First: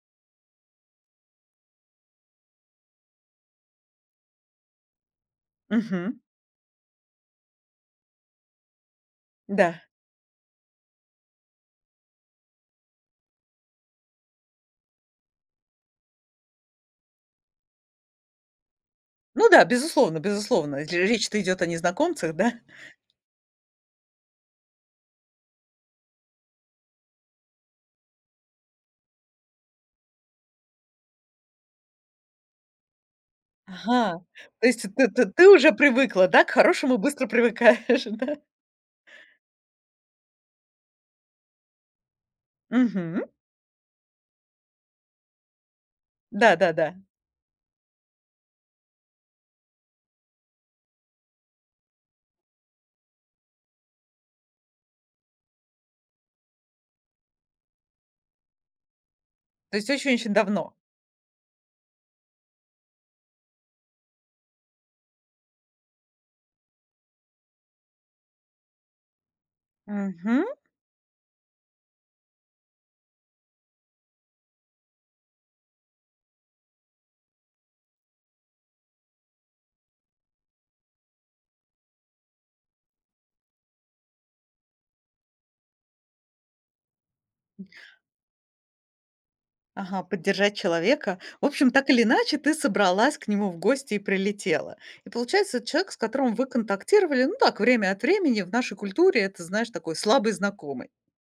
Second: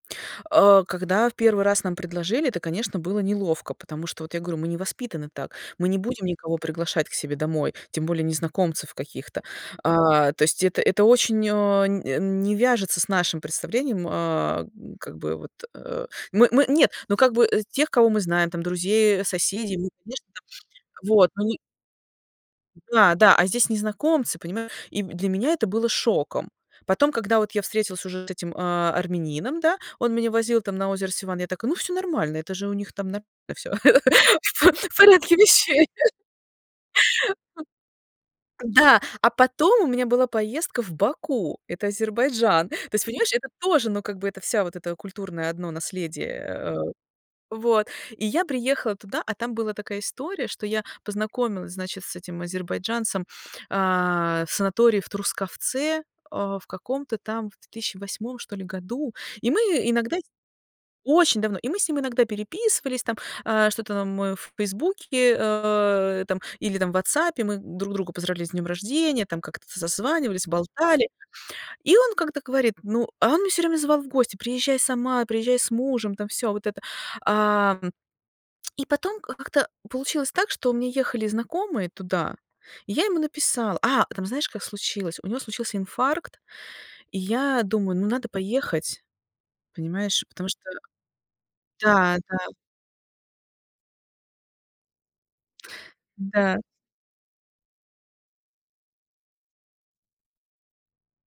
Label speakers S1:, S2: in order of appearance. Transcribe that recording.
S1: А, когда в первый раз нам предложили, это, конечно, было неловко, потому что, вот я говорю, мы не воспитаны так, мы не
S2: Мгм.
S1: будем никого приглашать к себе домой, тем более незнакомцев каких-то.
S2: Да.
S1: А, то есть это это очень а нь э не вяжется с нашим представлением, а, м, как бы вот, э э Мы мы нет, ну, как бы э тех, кого мы знаем, там друзей, э,
S2: Ну да,
S1: соседей, мы,
S2: безусловно
S1: конечно, там.
S2: безусловно. Дл
S1: Вот
S2: речь-то
S1: мы ни
S2: идёт о незнакомцах, да?
S1: Да-да, а здесь незнакомцы, понимаешь? И для меня это было шоком. Потом, когда вот я встретилась уже с этим, а, армянином, да, он меня возил там на озеро Севан. Я такая: "Ну, всё нормально, это же у них там нормально всё,
S2: Ага,
S1: в
S2: то
S1: по
S2: есть и
S1: в
S2: ты ты
S1: порядке
S2: ты уже
S1: вещей".
S2: привыкла, да? К хорошему быстро привыкаешь, да?
S1: Да, а потом у меня была поездка в Баку, это Азербайджан. То есть,
S2: Мгм.
S1: понимаешь, это тоже, ну, как бы, это вся вот это культурное одно наследие, э.
S2: Да-да-да.
S1: Вот, и я приехала туда, а там была такая история, что я познакомилась, значит, с этим азербайджанцем, а, в санатории в Трускавце, а, в каком-то там в 2008 что ли году, и мы
S2: То есть очень
S1: иногда сь
S2: очень давно.
S1: очень давно. И мы с ним иногда переписывались там, а, что-то нам эф в "Фейсбуке", а, там или там в "Ватсапе" мы друг друга поздравляли с днём рождения, там как-то
S2: Мгм.
S1: созванивались, болтали. И он как-то говорит, ну а он меня всё время звал в гости: "Приезжай сама, приезжай с мужем". Там всё вот это. Ам, и потом, а, как-то получилось так, что у меня ехали знакомые туда, и я ему написала А, там знаешь, как случилось: у него случился инфаркт, и я думаю, ну, надо поехать,
S2: Ага,
S1: понимаешь, потому
S2: поддержать
S1: что
S2: человека. В общем, так или
S1: Да,
S2: иначе,
S1: да.
S2: ты собралась к нему в гости и прилетела. И получается, эт человек, с которым вы
S1: Да.
S2: контактировали, ну так, время от времени. В нашей культуре это, знаешь, такой слабый знакомый.